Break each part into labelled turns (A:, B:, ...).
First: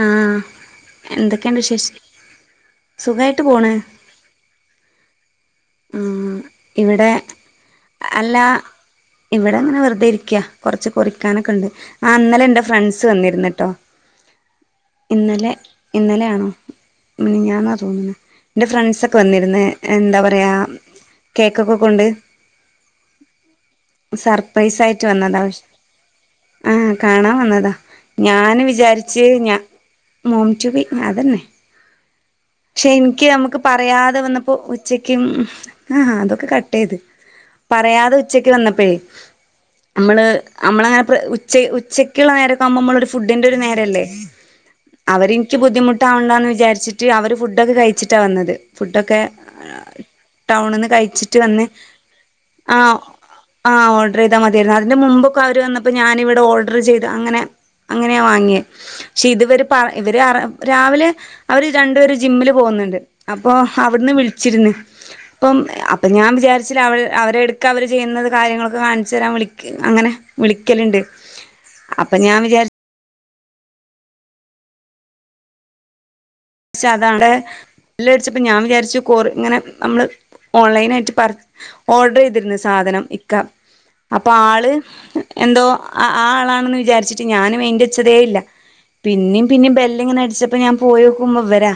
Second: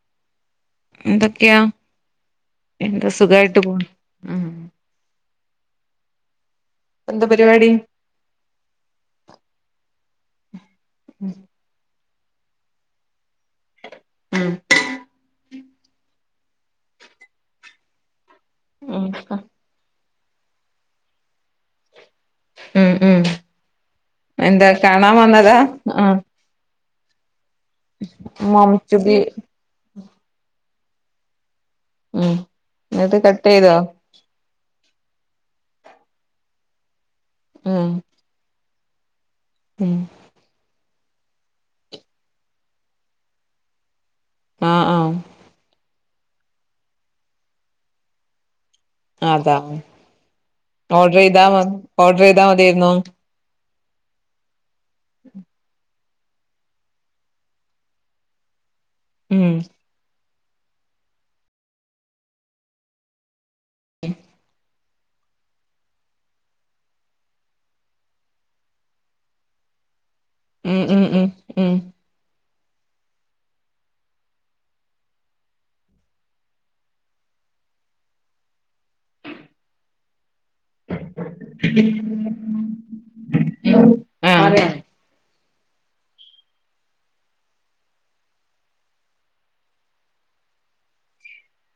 A: ആ
B: എന്തൊക്കെയാ എന്താ സുഖായിട്ട് പോണ് മ്മ്
A: ഉംമ് ഇവിടെ അല്ലാ ഇവിടെങ്ങനെ വെറുതെ ഇരിക്ക്യ കുറച്ച് കുറിക്കാനൊക്കെണ്ട് ആ ഇന്നലെ എന്റെ ഫ്രണ്ട്സ് വന്നിരുന്നിട്ടോ അ
B: ഉം
A: ഹ ഇന്നലെ ഇന്നലെയാണോ മിനിഞ്ഞാന്ന തോന്ന്ണെ എന്റെ ഫ്രണ്ട്സ്ക്കെ വന്നിരിന്ന് എന്താ ഉ പറയാം കേക്കൊക്കെകൊണ്ട്
B: മ്മ് മ്മ് എന്താ
A: സർപ്രൈസ് ആയിട്ട്
B: കാണാൻ വന്നതാ ആ
A: ആ കാണാൻ വന്ന ഞാന്
B: മംചുബി
A: വിചാരിച്ച് ഞ മോം റ്റു ബി മ്മ് അതന്നെ
B: ഉം
A: പക്ഷെ
B: എന്നിട്ട്
A: ഇനിക്ക്
B: കട്ട്
A: നമുക്ക്
B: ചെയ്തോ
A: പറയാതെ വന്നപ്പോ ഒ ഉച്ചയ്ക്കും ആ ഹാ അതൊക്കെ കട്ടയ്തു ച്ച
B: ഉം
A: പറയാതെ ഉച്ചയ്ക്ക് വന്ന പ്പെയ്
B: ഉം
A: നമ്മള് അമ്മളങ്ങ പ്ര ഉച്ച ഉച്ചക്കുള്ള നേരക്കവുമ്പോൾ മ്മളെ ഒരു ഫുഡിന്റൊരു നേരല്ലേ
B: ആ ആ
A: അവരെനിക്ക് ബുദ്ധിമുട്ടാവണ്ട എന്ന് വിചാരിച്ചിട്ട് അവര് ഫുഡൊക്കെ കഴിച്ചിട്ടാ വന്നത് ഫു
B: അതാ
A: കഴിച്ചിട്ട്
B: ഓർഡറൈതാ മ ഓർഡറൈതാ മതിയാരുന്നു
A: ആ ഓർഡറൈതാ മതി പെരുന്നാളിന്ന് മുൻമ്പോക്കെ അവര് വന്ന പ്പ ഞാനിവിടെ ഓർഡർ ചെയ്ത് അങ്ങനെ അങ്ങനെയാ വാങ്ങിയെ പ്പെ ക്ഷെ
B: ഉം
A: ഇതിവര് പറ ഇവര് അറെ രാവിലെ ഹെ അവര് രണ്ടുപേരും ജിമ്മില് പോകുന്നുണ്ട് അം ജിം പ്പോ അവിട്ന്ന് വിളിച്ചിരുന്ന് പ്പോ അപ്പം അപ്പൊ ഞാൻ വിചാരിച്ചില്ല അവ അവരെ എടുക്കവര് ചെയ്യുന്നത് കാര്യങ്ങളൊക്കെ കാണിച്ചു തരാൻ വിളിക്കി അങ്ങനെ വിളിക്കല്ണ്ട് ഉം അപ്പൊ ഞാൻ വിചാരി പക്ഷെ അതാനല്ലേ ബെല്ലടിച്ചപ്പോ ഞാൻ വിചാരിച്ചു കൊറി ഇങ്ങനെ നമ്മള് ഓൺലൈനായിട്ട് പർ ഓർഡറൈ തിരുന്നു സാധനം ഇക്ക അപ്പൊ
B: ആ
A: ആള് എന്തോ അ ആളാണെന്ന് വിചാരിച്ചിട്ട് ഞാൻ മൈയിന്റച്ചതേ ഇല്ല പിന്നിം പിന്നിം ബെല്ല്ങ്ങനെ അടിച്ചപ്പോ ഞാൻ പോയോ നോക്കുമ്പോ വരാ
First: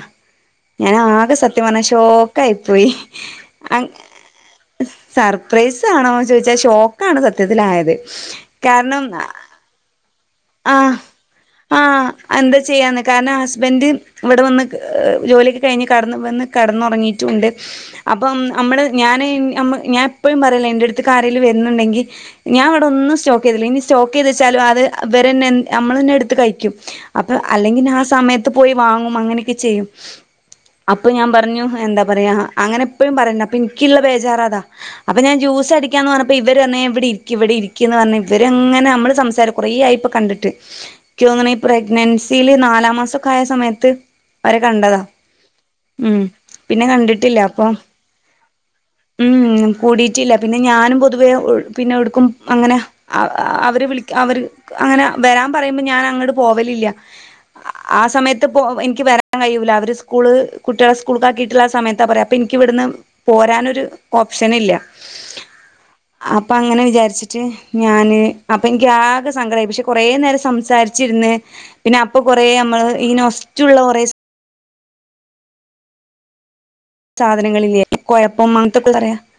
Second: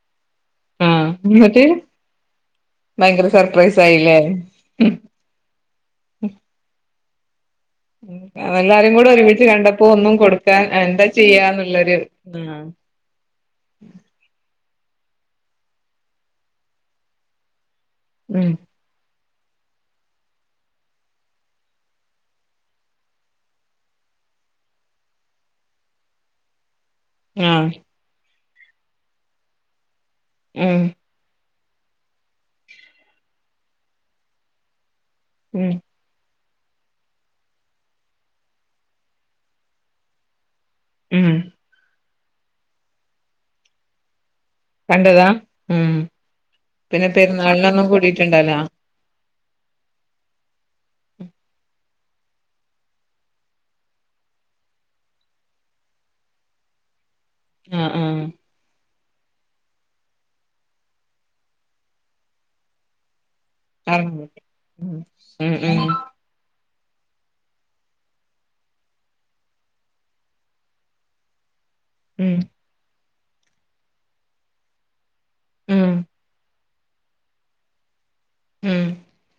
B: ആ
A: ഞാൻ ആകെ
B: എന്നിട്ട്
A: സത്യം പറഞ്ഞാ ഷോക്ക് ആയി പോയി
B: ഭയങ്കര സർപ്രൈസ്
A: അങ്ങ
B: ആയില്ലേ
A: സർപ്രൈസ് ആണോന്ന് ചോദിച്ചാ ഷോക്ക് അത് സത്യ
B: എല്ലാരും കൂടെ ഒരുമിച്ച് കണ്ടപ്പോ ഒന്നും കൊടുക്കാൻ
A: ആഹ്
B: എന്താ ചെയ്യാന്നുള്ളോരു
A: ആഹ്
B: ഇതു
A: എന്താ
B: കാണും
A: ചെയ്യാന്ന് കാരണം ഹസ്ബൻഡ് ഇവിടെ വന്ന് ക് ജോലിയൊക്കെ കഴിഞ്ഞ് കടന്ന് വന്ന് കടന്നുറങ്ങിയിട്ടുമുണ്ട് അപ്പം
B: ഉം
A: അമ്മള് ഞാന് ഞമ്മ ഞാൻ എപ്പഴും പറയില്ലേ എൻ്റടുത്തേക്ക് ആരെലും വരുന്നൊണ്ടങ്കിൽ ഞാൻ വിടെ ഒന്നും സ്റ്റോക്ക് ചെയ്തില്ല ഇനി സ്റ്റോക്ക് ചെയ്ത് വെച്ചാലും അത് അവരെന്നെ നമ്മൾ തന്നെ എടുത്ത് കഴിക്കും അപ്പൊ അല്ലെങ്കിൽ ആ സമയത്ത് പോയി വാങ്ങും അങ്ങനെയൊക്കെ ചെയ്യും
B: ഉം
A: അപ്പൊ ഞാൻ പറഞ്ഞു എന്താ പറയാ അങ്ങനെ എപ്പഴും പറയന്നാ അപ്പം എനിക്കൊള്ള ബേജാറതാ അപ്പം ഞാൻ
B: ഉം
A: ജ്യൂസ് അടിക്കാന്ന് പറഞ്ഞ ഇപ്പോ ഇവര് ആന്നേ ഇവിടെ ഇരിയ്ക്ക് ഇവിടെ ഇരിയ്ക്ക് എന്ന് പറഞ്ഞ് ഇവരങ്ങനെ നമ്മള് സംസാരം കൊറെ ആയി ഇപ്പം കണ്ടിട്ട്
B: ഉം
A: എനിക്ക്തോന്നണ ഈപ്രഗ്നൻസി സീല് നാലാ മാസായ സമയത്ത്
B: കണ്ടതാ ഉം പിന്നെ പെരുന്നാളിലൊന്നും കൂടിട്ടുണ്ടാലോ
A: ഉം കൂടിയിട്ടില്ല പിന്നെ ഞാനും പൊതുവേ പിന്നെ എടുക്കും അങ്ങനെ അവര് വിളി അവർ അങ്ങനെ വരാൻ പറയുമ്പോ ഞാൻ അങ്ങട്പോവലില്ല
B: ആഹ ആഹ
A: എനിക്ക് വരാൻ കഴിയൂല്ല അവര് സ്കൂള് കുട്ടികളെ സ്കൂൾക്ക് ആക്കിയിട്ടുള്ള ആ സമയത്താ പറയാ അപ്പൊ നിക്ക് ഇവിടുന്ന് പോരാനൊരു
B: കറങ്ങും
A: ഓപ്ഷനില്ല
B: ഉം ഉം
A: അപ്പ അങ്ങനെ വിചാരിച്ചിട്ട് ഞാന് അപ്പനിക്ക് ആകെ സങ്കടായി പക്ഷെ കൊറേ നേരം സംസാരിച്ചിര്ന്ന് പിന്നെ അപ്പൊ
B: ഉം ഉം
A: കൊറേ അമ്മള് ഈ മറ്റുള്ള കുറേ
B: ഉം
A: സാധനങ്ങളില കുഴപ്പം [unintelligible]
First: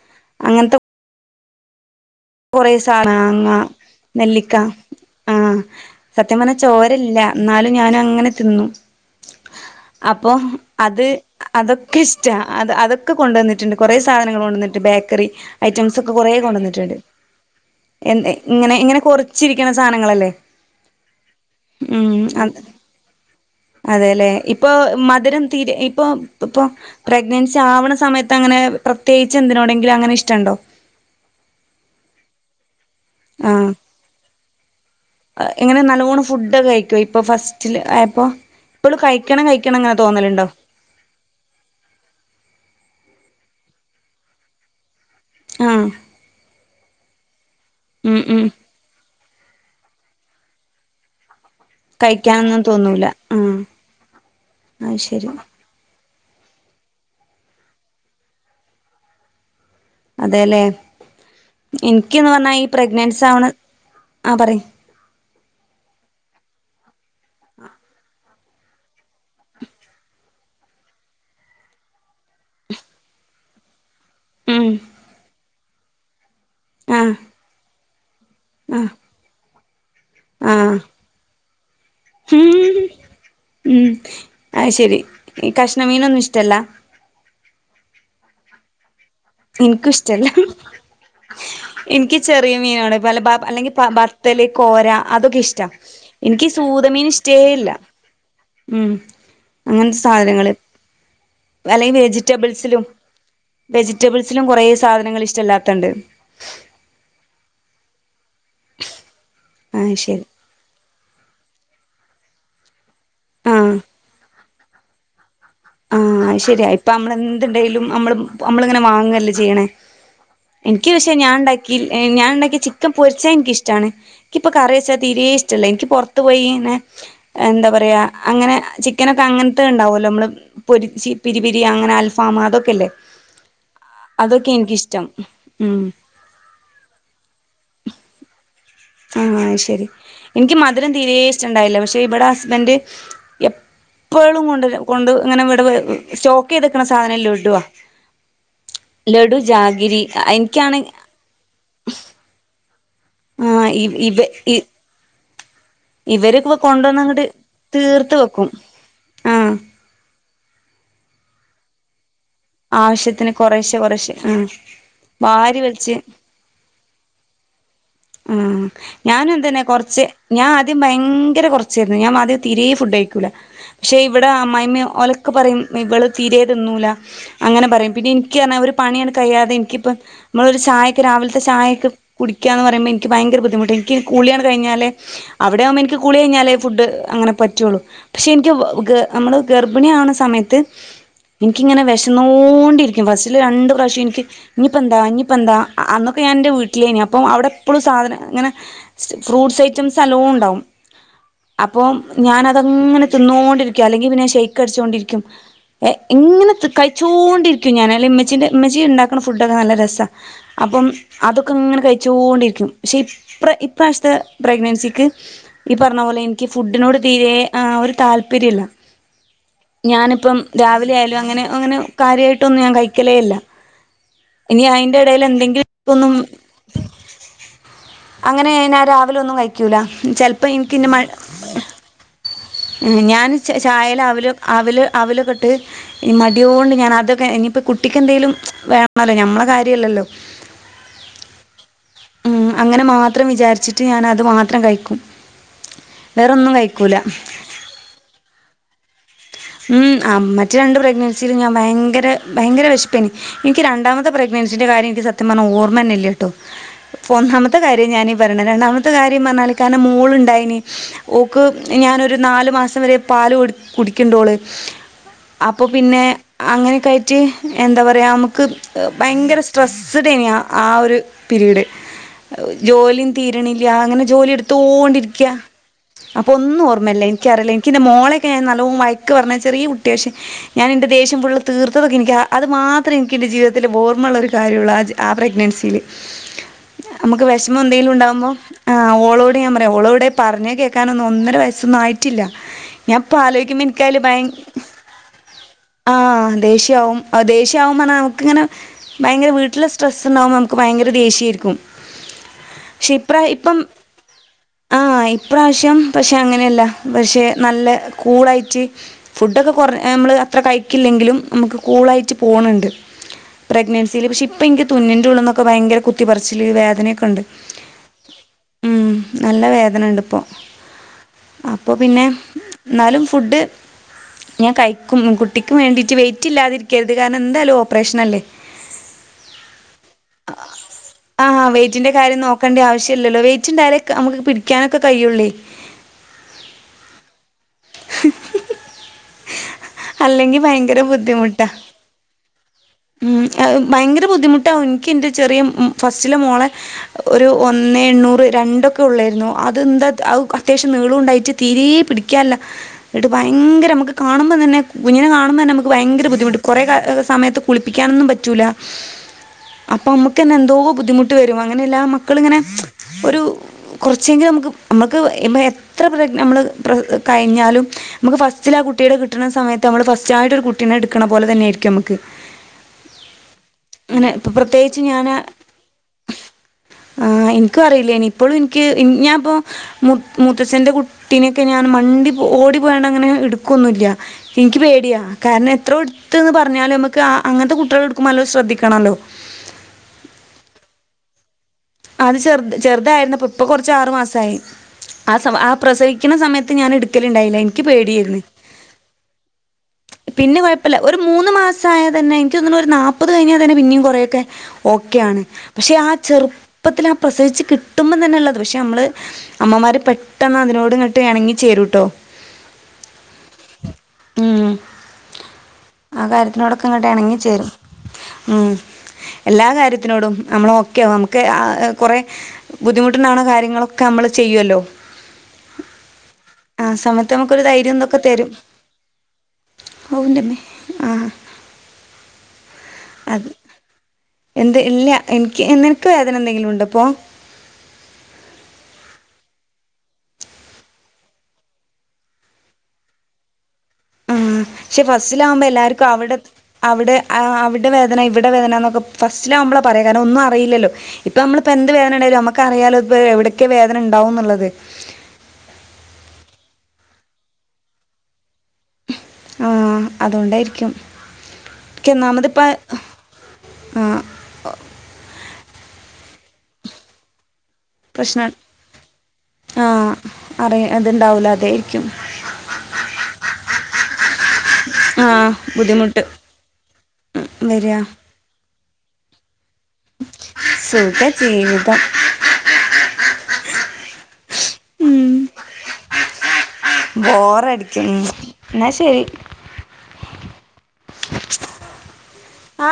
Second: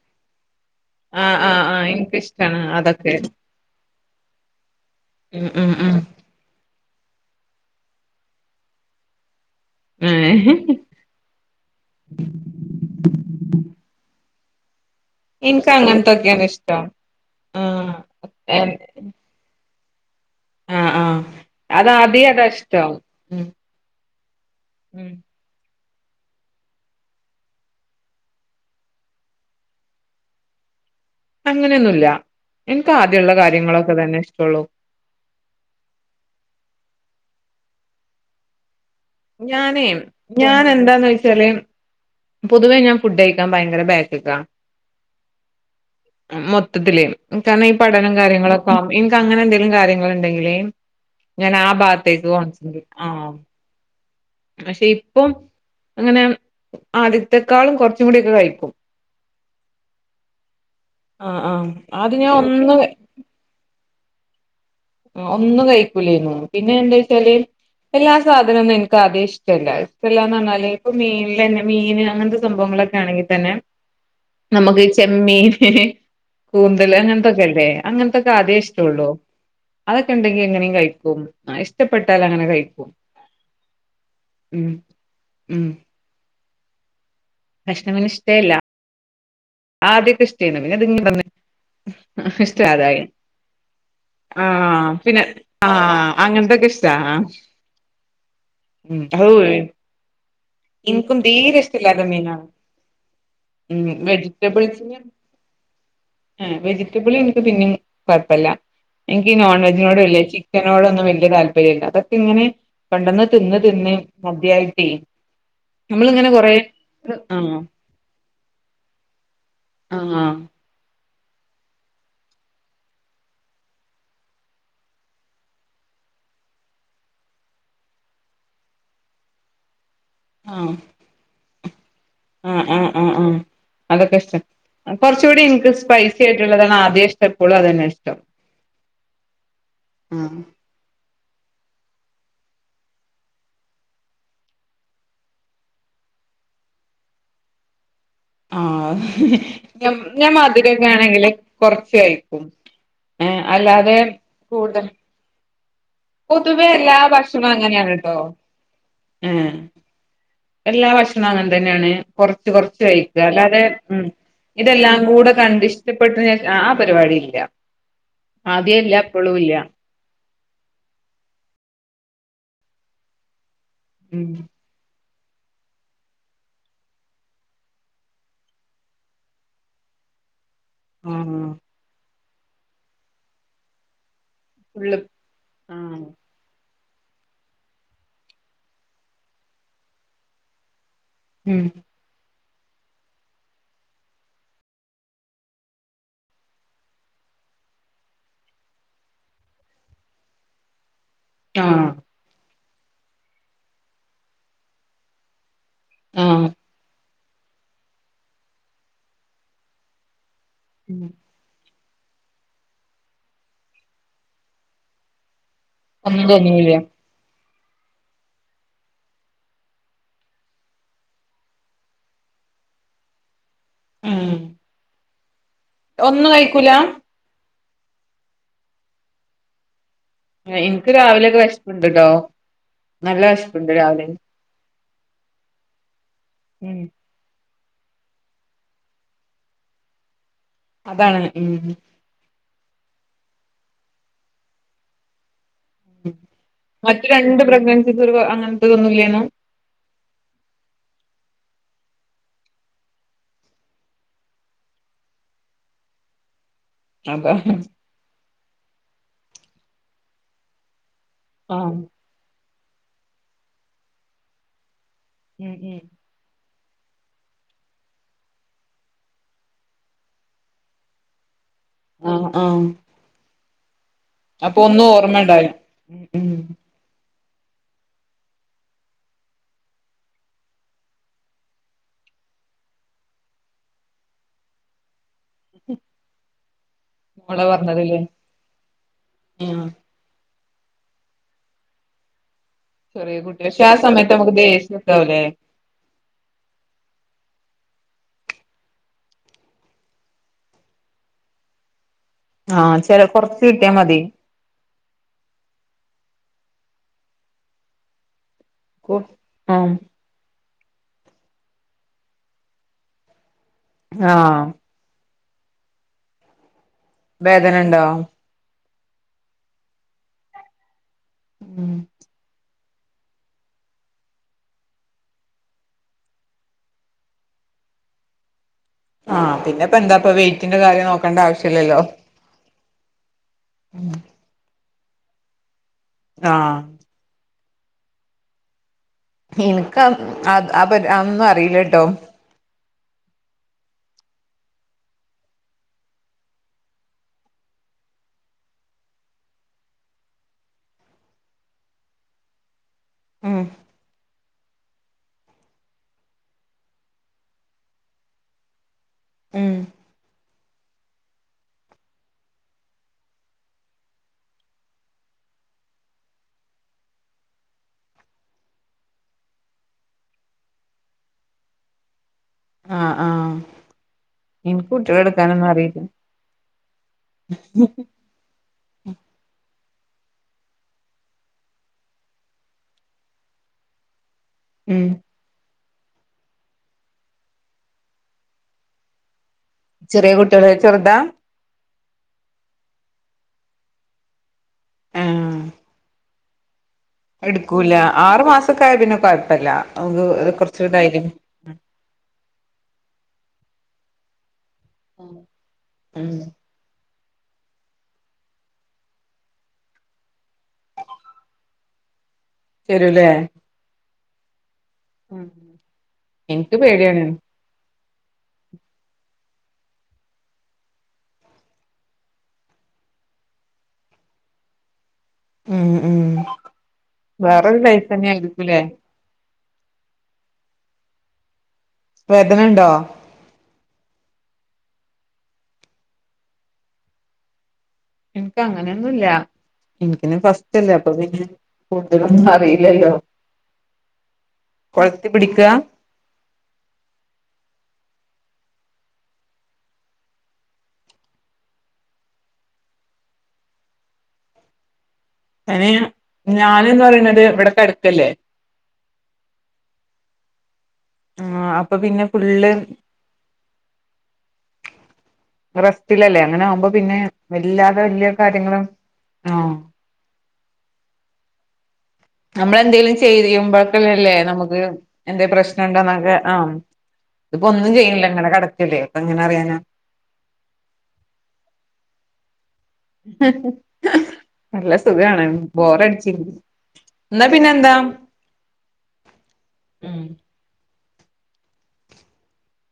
A: അങ്ങനത്തെ
B: ആ ആ ആ
A: കുറെ സാധനങ്ങ മാങ്ങ നെല്ലിക്ക ആ
B: ഉം ഉം ഉം
A: സത്യം പറഞ്ഞ ചോരല്ല ന്നാലും ഞാൻ അങ്ങനെ തിന്നു
B: ഏഹ്
A: അപ്പോഅത് അതൊക്കെ ഇഷ്ട അത് അതൊക്കെ കൊണ്ടുവന്നിട്ടുണ്ട് കൊറെ സാധനങ്ങ കൊണ്ടുവന്നിട്ട്ബേക്ക ക്കറി
B: എനിക്ക്
A: ഐറ്റംസ് ഒക്കെ കുറ
B: അങ്ങനത്തൊക്കെയാണ് ഇഷ്ടം
A: കൊണ്ടുവന്നിട്ടുണ്ട്
B: ആഹ്
A: എന്ത് എ ഇങ്ങനെ ഇങ്ങനെ കൊറ്ച്ചിരി രിക്കണസാധനങ്ങളല്ലേ
B: ആ ആ അതാ ആതി അതാ
A: അത്
B: ഇഷ്ടം
A: അതെല്ലേ ഇപ്പൊ
B: ഉം
A: മധ്‌രം തീരെ ഇപ്പൊ പ്പൊ പ്രഗ്നൻസി ആവ്ണ സമയത്തങ്ങനെ പ്രത്യേകിച്ച് എന്തിനോടെങ്കിലും അങ്ങനെ ഇഷ്ടണ്ടോ
B: അങ്ങനെയൊന്നുല്ല എനിക്ക് ആദ്യള്ള
A: ആ
B: കാര്യങ്ങളൊക്കെ തന്നെ ഇഷ്ടള്ളൂ
A: എങ്ങനെ നല്ലോണം ഫുഡാെക്കെകഴിക്കാേ ഇപ്പൊ ഫസ് റ്റില് ആയപ്പൊ
B: ഞാനേ ഞാൻ എന്താന്ന് വെച്ചാല് പൊതുവേ ഞാൻ ഫുഡ് കയ്ക്കാൻ ഭയങ്കര ബേക്ക്ക്കാ
A: ആഹ്
B: അ മൊത്തത്തില് കാരണം ഈ പഠനം
A: ഉം ഉം
B: കാര്യങ്ങളൊക്കാവും ൻക്ക് അങ്ങനെ എന്തെങ്കിലും കാര്യങ്ങള ഉണ്ടെങ്കില് ഉ ഞാൻ ആ ഭാഗത്തേക്ക്
A: കഴിക്കാനൊന്നും
B: കൊറ്ച്ച
A: തോന്നൂല
B: ആആ
A: ആഹ്
B: പക്ഷെ
A: അത്
B: ഇപ്പം
A: ശരി
B: അങ്ങനെ ആദ്യത്തെക്കാളും കൊർച്ചും കൂടി ഒക്കെ കഴിക്കും
A: അതേല്ലേ
B: ആഹ് ആഹ് ആദ്യം
A: ൻക്ക്ന്ന്
B: ഞാൻ
A: പറഞ്ഞാ ഈ
B: ഒന്നും
A: പ്രഗ്നൻസാവണ് ആ പറയ്
B: അ ഒന്നും കഴിക്കൂലേന്നു പിന്നെ എന്തെച്ചാല് എല്ലാ സാധനം ന്നെ ക്കാദ്യേ ഇഷ്ടല്ല ഇഷ്ടല്ലാന്ന്ർഞ്ഞാൽ ഏ ഇപ്പ മീൻലെന്നെ മീന് അങ്ങൻത്തെ സംഭവങ്ങളൊക്കെ ആണെങ്കി തന്നെ
A: ഉം
B: നമക്ക് ചെമ്മീൻ എ ഹേ കൂന്തല്
A: ആഹ്
B: അങ്ങൻത്തൊക്കെല്ലേ അങ്ങൻ ത്തെക്കെ
A: ആഹ്
B: ആദ്യേഷ്ടാെള്ളു അതൊക്കെണ്ടെങ്കി എങ്ങനിം
A: ആഹ്
B: കഴിക്കും അ ഇഷ്ടപ്പെട്ടാൽ അങ്ങനെ കഴിക്കും
A: ഉം
B: ഉം ഉം
A: ഷ്ടല്ല
B: കഷ്ണമീന് ഇഷ്ടേല്ല
A: ൻക്കും
B: ആദ്യൊക്കെ
A: ഇഷ്ടല്ല
B: ഇഷ്ടായിരുന്നു പിന്നെ അതിങ്ങനെ വന്ന്
A: എൻക്ക് ചെറിയ മീനാണ്
B: ഇഷ്ടല്ലാതായി
A: ബ അല്ലെങ്കിൽ ബത്തല് കോര
B: ആഹ് പിന്നെ
A: അതൊക്കെ ഇഷ്ടാ
B: ആഹ്
A: എൻക്കീ
B: അങ്ങനത്തൊക്കെ
A: സൂത
B: ഇഷ്ടാ
A: മീന്
B: ആഹ്
A: ഇഷ്ടേല്ല ഉം അങ്ങൻത്തെ സാധനങ്ങള്
B: ഇൻക്കും തീരെ
A: അല്ലെങ്കിൽ
B: ഇഷ്ടല്ലാത്ത മീനാണ്
A: വെജിറ്റബിൾസിലും വെജ്
B: ജ്റ്റബിൾസ് ല് എ വെജിറ്റബിൾല് ൻക്ക് പിന്നിം കുഴപ്പില്ല എനിക്ക് നോൺ
A: ആ
B: വെജോട ഇല്ല
A: ശരി
B: ചിക്കനോ ഒന്ന വിയ തല്പര്ം അതൊക്കെ ഇങ്ങനെ പെണ്ടെന്ന് തിന്ന് തിന്ന് മദ്യയായിട്ടേ
A: ആഹ ശരിയാ ഇപ്പ നമ്മള
B: ആഹ്
A: എന്ണ്ടെലും നമ്മള് നമ്മളിങ്ങനെ വാങ്ങല്ലേ ചെയ്യണേ
B: ആഹ
A: എനിക്ക് പക്ഷെ ഞാൻ ഉണ്ടാക്കി ഞാനൻണ്ടാക്കി ചിക്കൻ പൊരിച്ചാ എനിിക്കിഷ്ടമാണ് എനിിക്കിപ്പ കറി വെച്ചാൽ തീരെേ ഇഷ്ടല്ലേ എനിക്ക് പുറത്ത് പോയിന്ന എന്താ പറയാ അങ്ങനെ ചിക്കനൊക്കെ അങ്ങനത്തെ ഉണ്ടാവല്ലോ നമ്മള് പൊ പിരി ബരി അങ്ങനെ അൽഫാമ
B: ആ ആ
A: അതൊക്കെല്ലേ
B: ആ ആ അതൊക്കെ ഇഷ്ടം കുറച്ചുകൂടി നിനിക്ക്
A: ഉം
B: സ്പൈസി ആയിട്ടുള്ളതാണ് ആദ്യം ഇഷ്ടപ്പോൾും അതന്നെ ഇഷ്ടം
A: ആഹ ശരി
B: ആഹ്
A: എനിക്ക് മധുരം തീരശ ണ്ടായില്ല പക്ഷെ ഇവിടെ ഹസ്ബൻഡറ് പക്ഷേ ഇവിടെ ഹസ്ബൻ്റ്എപ്പോഴും കൊ കൊണ്ട് ഇങ്ങനെ ഇടെ സ്റ്റോക്ക് ചെയ്തക്കണ സാധനം ലടുവാ
B: ആഹ ഞാൻ
A: എനിക്കാണെ
B: മധുരൊക്കെ ആണെങ്കില് കൊറച്ച് കഴിക്കൊള്ളു
A: ആഹ ഇ ഇ ഇവരക്ക
B: പൊതുവെ എല്ലാ
A: കൊണ്ടുവന്ന ത്
B: ഭക്ഷണവും അങ്ങനെയാണ്
A: തീർത്ത്
B: ട്ടോ
A: വെക്കും ആഹ
B: ഏഹ് എല്ലാ ഭക്ഷണം അങ്ങനെ തന്നെയാണ് കുറച്ച് കൊറച്ച് കഴക്ക്
A: ആവശ്യത്തിന്
B: അല്ലാതെ
A: കൊറേശ്ശെ
B: ഉ
A: കൊറേശ്ശെ ആഹ്
B: ഇതെല്ലാം കൂടെ
A: വാരി
B: കണ്ട് ഇഷ്ടപ്പെട്ട് ഞാ ആ പരിപാടി ഇല്ല
A: ഉ
B: ആദ്യേ ഇല്ല
A: ഞാന
B: ഇപ്പളും ഇല്ല
A: എന്തന്നെ കൊറച്ച് ഞാൻ ആദ്യം ഭയങ്കര കുറച്ച ഞാൻ ആദ്യം തീരെ ഫുഡ് ഴിക്കൂല പക്ഷേ ഇവിടെ
B: ഉം
A: അ്മായിമ്മയും ഓല ക്കെ പറയും ഇവള് തീരയതൊന്നൂല അങ്ങനെ പറയും പിന്നെ എനിക്ക്ാ ഒരു പണിയാണ് കഴിയാതെ എനിക്കിപ്പ നമ്മള ഒരു ചായക്ക് രാവിലത്തെ
B: ആഹ്
A: ചായക്ക് കുടിക്കാന്ന് പറഞ്ഞ പറുമ എനിക്ക് ഭയര ബുധിമുട്ട എനിക്ക് കൂളിയാണ് കഴിഞ്ഞാലല്
B: ഫുള്ള്
A: അവിടെയാവുമ്പോ എനിക്ക്
B: ആഹ്
A: കൂളി കഴിഞ്ഞാലേ ഫുഡ് അങ്ങനെ പറ്റുള്ളു പക്ഷെ എനിക്ക് നമ്മള് ഗർഭിണി ആണ സമയത്ത്
B: ഉം
A: എനിക്കിങ്ങനെ വിശന്നോ പോണ്ടയിരിക്കും ഫസ്റ്റില് രണ്ട് പ്രാവശ്യം രന്നോണ്ടിരിക്കും ബസ്സില് രണ്ട് പ്രാവിശ്യംഎനിക്ക് ഇനിപ്പപ്പോന്താ ഇനിയിപ്പോന്തഅന്നൊക്കെ ഞാൻ എൻ്റെ വീട്ടിലാ എൻ്റെ വീട്ടിലേനിയിരുന്നു അവിടെ എപ്പോഴും സാധനം അങ്ങനെ ഫ്രൂട്ട്സ് ഐറ്റംസ് നല്ലോ ണ്ടാാവും
B: ആഹ്
A: അപ്പം ഞൻത് അങനെ തിന്നോണ്ടിരിക്കും അല്ലെങ്കിൽ പിന്നെ ശെയ്ക്ക് അടിച്ചോണ്ടിരിക്കും
B: ആഹ്
A: ഇങ്ങനെ കഴിച്ചു ചൂൊണ്ടിരിക്കും ഞാന ഇമ്മച്ചിന്റെ ഉമ്മച്ചി ഉണ്ടാക്കുന്ന ഫുഡൊക്കെ നല്ല രസാ അപ്പം അതൊക്കങ്ങനെ കഴി ചൂണ്ടി ക്കും പക്ഷ ഇപ്രഇ്രാവശ്യ ത്തെപ്രഗ്നൻസിക്ക് ഈ പറഞ്ഞ പോലെ
B: ഒന്നും
A: എനിക്ക്
B: തോന്നൂല
A: ഫുഡിനോട് തീരെ- ഒരു താല്പര്യമില്ല ഞാനിപ്പം രാവിലെ 'ഒരു താൽപര്യവുല്ല ഞാനിപ്പരാവിലെ ആയാലും അങ്ങനെ അങ്ങനെ കാര്യമായിട്ടൊന്നും ഞാൻ കയിക്കലേയില്ല
B: ഉം
A: ഇനി അയിന്റെ- എന്തെിലും [unintelligible]
B: ഒന്നും കഴിക്കൂല
A: അങ്ങനെ ആയാല് രാവിലെ ഒന്നും കഴിക്കൂല ചിലപ്പോ ഇന്ന
B: എനിക്ക്
A: മഴ
B: രാവിലെയൊക്കെ വെശ്പ്പുണ്ടല്ലോ
A: ഞാൻ ചായ ല് അ വില് അ അവൽ അവലൊക്കെട്ട് ഈ മടിയ കൊണ്ട്
B: ഉം
A: ഞാനതക്കെ ഇനിയിപ്പോം- കുട്ടിക്ക്ന്തേലും വേണല്ലോ ഞമ്മളെ കാര്യല്ലല്ലോ
B: അതാണ് ഉം
A: ഉം അങ്ങനെ മാത്രം വിചാരിച്ചിട്ട് ഞാൻ അത് മാത്രം കഴിക്കും വേറൊന്നും കഴിക്കൂല
B: [unintelligible] അങ്ങനൊന്നുമല്ലനോ
A: ഉം ആ മറ്റ രണ്ട് പ്രഗ്നൻസിയിൽ ഞാൻ ഭയങ്കര ഭയങ്കര വെശപ്പ് എനിക്ക് രണ്ടാമത്തെ പ്രെഗ്നസിന്റയ് കാര്യം എനിക്ക് സത്യം പറഞ്ഞാൽ ഓർമ്മ തന്ന ഇല്ലേ കേട്ടോ
B: അതാ
A: ഒന്നാമത്തെ കാര്യം ഞാനി പറ- രണ്ടാമത്തെ കാര്യം പറഞ്ഞാല് കാരണം മോള് യുണ്ടായിന് ഓക്ക്
B: ആഹ്
A: ഞാനരു നാല് മാസം - വരെ പാല് കൊടു കുടി കിണ്ടോള്
B: ഉം
A: അപ്പൊ
B: ഉം
A: പിന്നെ- അങ്ങനെയൊക്കെ ആയിട്ട് എന്താ പറയുക നമുക്ക് ഭയങ്കര സ്ട്രെസ്സ്ഡ തനെയ ആ ഒരു - പീരിയഡ്
B: ആഹ് ആഹ്
A: ജോലിയും തി- [unintelligible] അങ്ങനെ യെക്കിയ ജോലി
B: അപ്പൊ ഒന്നും ഓർമ്മ
A: എടുത്തോണ്ടിരിക്കയ
B: ഉണ്ടാവില്ല ഉം
A: അപ്പൊ
B: ഉം
A: ഒന്നും ഓർമ്മല്ല എക്കറിയില്ല എനിക്ക്ന്റെ മോളൊക്ക ഞാൻ നല്ലോണം - എക്ക് പറഞ്ഞൽ ചെറിയ കുട്ടിയാ പക്ഷെ ഞാൻ്റെ ദേശ്യം ഫുൾ തീർത്തതൊക്കെ എനിക്ക് അത് മാത്രേ എനി എൻ്റെ ജീവിത്തിലൽ ഓർമ്മയുള്ള ഒരു കാര്യുള്ളൂ ആ- ആ പ്രഗ്നൻസിയിൽ നമുക്ക്
B: മോളെ
A: വിഷമ എന്തെങ്കിലും
B: പറഞ്ഞതില്ലേ
A: ഉണ്ടാകുമ്പോ ആ ഓളോടെ ഞാൻ
B: ആഹ്
A: പറയാം ഓളോടെ പറഞ്ഞ്- കേൾക്കാനൊന്നും ഒന്നര വയസ്സൊന്നും ആയിട്ടില്ല
B: ചെറിയ
A: ഞാനിപ്പം
B: കുട്ടി പക്ഷെ ആ സമയത്ത്
A: ആലോചിക്കുന്നേ
B: നമുക്ക് ദേഷ്യണ്ടാവുല്ലേ
A: ാ ആ ദേഷ്യയാവും ഓ ദേഷ്യ ആകുവും പറഞ്ഞാ നമുക്കിനെ ഭയങ്കര വീട്ടില സ്ടെസ് ഉണ്ടാവുമ്പോൾ നമുക്ക് ഭയങ്കരാ ദേഷ്യയായിരിക്കും
B: ആഹ്
A: പക്ഷെ
B: ചെല
A: ഇപ്ര
B: കൊറച്ച്
A: ഇപ്പം
B: കിട്ടിയാ മതി
A: ആ ഇപ്രാവശ്യം പക്ഷെ അങ്ങനെയല്ല പക്ഷേ നല്ല കൂളായിറ്റ് ഫുഡ് ഒക്കെ കൊറേ
B: ആഹ്
A: നമ്മള് അത്ര കഴി ക്കില്ലെങ്കിലും നമുക്ക് കൂളായിറ്റ് പോണ് ണ്ട്. പ്രഗ്നൻസിയില് പഷെ ഇപ്പ ഇൻക്ക് തുന്നിന്റെ ഉള്ള്ന്നൊ ഇപ്പ ഭയങ്കര കുത്തി പറിച്ചില് വേദ
B: വേദന ഇണ്ടോ?
A: ഉം നല്ല വേദന ഇണ്ട് ഇപ്പം അപ്പൊ
B: ഉം
A: പിന്നെ ന്നാലും ഫുഡ് ഞാൻ കയ്ക്കും കുട്ടിക്കും വേണ്ടീട്ട് വെയിറ്റ് ഇല്ലാതിരിക്കര്ത് കാരണം എന്താലു ഓപ്പറേഷനല്ലേ?
B: ആഹ് പിന്നെപ്പ എന്താപ്പ വെയിറ്റിന്റെ കാര്യം നോക്കണ്ട
A: ആ
B: ആവശ്യല്ലല്ലോ
A: വെയിറ്റിന്റെ കാര്യം നോക്കണ്ടി ആവശ്യല്ലല്ലോ വെയിറ്റിണ്ടായേല് നമക്ക് പിടിക്കാനെ ഇൻക്ക് കയ്യൊള്ളി
B: ആ എനിക്ക്
A: അല്ലെങ്കിൽ
B: അയ് അ
A: ഭയങ്കര
B: പരി അതൊന്നു
A: ബുദ്ധിമുട്ടാ
B: അറിയിലട്ടോ
A: ഭയങ്കര ബുദ്ധിമുട്ടാവും എനിക്ക് എൻ്റെ ചെറിയ ഫസ്റ്റിലെ മോളെ ഒരു ഒന്നേ എണ്ണൂറ് രണ്ടൊക്കെ ഉള്ളായിരുന്നു അത് എന്താ അത്യാവശ്യം നീളോം ഉണ്ടായിട്ട് തീരെ പിടിക്കാനില്ല ങ്ങട്ട്
B: ഉം
A: ഭയങ്കര മ്മക്ക് ക കാണുമ്പോൾ തന്നെ കുഞ്ഞിനെ കാണുമ്പോ തന്നെ നമുക്ക് ഭങ്കര ബുദ്ധിമുട്ട് കൊറേ സമയത്ത് നമുക്ക് കുളിപ്പിക്കാനൊന്നും പറ്റൂല്ല
B: ഉം
A: അപ്പൊ നമുക്ക്- ന്നെ എന്തോ ബുദ്ധിമുട്ട് വരും അങ്ങനെ എല്ലാ മക്കളിങ്ങനെ ഒരു കുറച്ചെങ്കിലും നമുക്ക് നമ്മക്ക് ഇപ്പൊ എത്ര നമ്മൾ പ്ര- കഴിഞ്ഞാലും നമുക്ക് ഫസ്റ്റിൽ ആ കുട്ടിയുടെ കിട്ടണ സമയത്ത് നമ്മൾ ഫസ്റ്റ്ലെ ഒരു കുട്ടിനെ എടുക്കണ പോലെ തന്നെയായിരിക്കും നമുക്ക്
B: ആഹ് ആഹ്
A: അങ്ങനെ ഇപ്പൊ
B: ഇൻക്ക്
A: പ്രത്യേകിച്ച്
B: കുട്ട്യാളെ
A: ഞാൻ
B: എടുക്കാനൊന്നും അറിയില്ല
A: ആഹ് എനിക്കും അറിയില്ലേനി ഇപ്പോഴും എനിക്ക് ഞാനപ്പോ- മു മുത്തച്ഛൻന്റെ കുട്ടിനൊക്കെ ഞാ- ആ മണ്ടി ഓടി പോയണ്ട് അങ്ങനെ എടുക്കൊന്നും ഇല്ല എനിക്ക്
B: ഉം
A: പേടിയാ കാരണം ഇത്ര എടുത്ത്ന്ന് പറഞ്ഞാലും നമുക്ക് അങ്ങനത്തെ കുട്ടികളെ എടുക്കുമ്പോൾ നല്ല ശ്രദ്ധിക്കണല്ലോ
B: ചെറിയ കുട്ടികളെ ചെറുതാ
A: അത് ചെറ് ചെറുതായിരുന്നപ്പ ഇപ്പൊ കുറച്ച് ആറ് മാസായി ആ
B: ആഹ്
A: ആ പ്രസവി- ക്കണ സമയത്ത് ഞാൻ എടു-
B: എടുക്കൂല ആറ് മാസക്കായ പിന്നെ കൊഴപ്പില്ല
A: പിന്നെ കൊഴപ്പല്ല ഒരു മൂന്ന് മാസായ തന്നെ ക്ക് തോന്നണ് ഒരു നാപ്പത് കഴിഞ്ഞൽ തന്നെ പിന്നെയും കുറെയൊക്കെ ഓക്കെയാണ് പക്ഷെ ആ
B: ഉം
A: ചെറുപ്പത്തില പ്രസവിച്ച് കിട്ടുമ്പം തന്നെ ഉള്ളത് പക്ഷെ നമ്മള് അമ്മമാര് പെട്ടെന്ന് അതിനോട്ങ്ങിട്ട് ഇണങ്ങി ചേരൂട്ടോ
B: ശരില്ലേ
A: ഉം ആ
B: ഇൻക്ക്
A: കാര്യത്തിനോടൊക്കെ ഇങ്ങോട്ട്
B: പേടിയാണ്
A: ഇണങ്ങി ചേരും ഉം എല്ലാ കാര്യത്തിനോടും നമ്മൾ ഓക്കെയാവും നമുക്ക് കൊറെ ബുദ്ധിമുട്ടുണ്ടാവണ കാര്യങ്ങളൊക്കെ നമ്മള് ചെയ്യുവല്ലോ
B: ഉം ഉം
A: നമുക്കൊരു
B: വേറൊരു [unintelligible] തന്നെയരിക്കൂലേ
A: ഔന്റെമ്മേ ആഹ്
B: വേദന ണ്ടോ
A: എന്ത് ഇല്ല എനിക്ക് നിനക്ക് വേദന എന്തെങ്കിലും ഉണ്ടോ ഇപ്പൊ
B: ഇൻക്ക് അങ്ങനെയൊന്നുംല്ല ഇ നിക്കിന് ഫസ്റ്റ്ല്ലേ അപ്പൊ പിന്നെ കൂടുതലൊന്നും അറിയില്ലല്ലോ
A: ഉം ശേ
B: കൊളത്തി
A: ഫസ്റ്റില ആകുമ്പോ
B: പിടിക്കുക
A: എല്ലാർക്കും അവിടെ അവിടെ വേദന ഇവിടെ വേദന എന്നൊക്കെ ഫസ്റ്റിലാവുബള്ള പറയാം കാരണം ഒന്നും അറില്ലോ ഇപ്പ നമ്മൾിപ്പോ എന്ത് വേദന ഉണ്ടാലോ നമുക്ക അറിയാലോ ഇ എവിടക്കെ വേദന ഉണ്ടാവും എന്നുള്ളത്
B: അന ഞാനന്ന് പറയണത് ഇവിടക്ക കടക്കല്ലേ
A: ആഹ അതൊണ്ടായിരിക്കും
B: ആ അപ്പൊ പിന്നെ ഫുള്ള്
A: ആ
B: റെസ്റ്റിലല്ലേ അങ്ങനെ ആകുമ്പോ പിന്നെ വല്ലാതെ വലിയ
A: പ്രശ്ന
B: കാര്യങ്ങളും ആ
A: അറിയ ഇത്ണ്ടാവൂല അതെ
B: നമ്മൾെന്തെങ്കലും ചെയ്യുമ്പോഴക്കല്ലേ നമുക്ക്
A: ആ
B: എന്തേ
A: ബുദ്ധിമുട്ട്
B: പ്രശ്നണ്ടോന്നൊക്കെ ആഹ് ഇതിപ്പോ ഒന്നും
A: വരിക
B: ചെയ്യില്ല ഇങ്ങനെ കട അല്ലേ അപ്പ ഇങ്ങനെ അറിയാനോ
A: സുഖജീവിതം
B: [unintelligible] നല്ല
A: ഉം
B: സുഖമാണ് ബോറടിച്ചി എന്നാ പിന്നെ എന്താ
A: ബോറടിക്കും എന്നാ
B: ഉ
A: ആ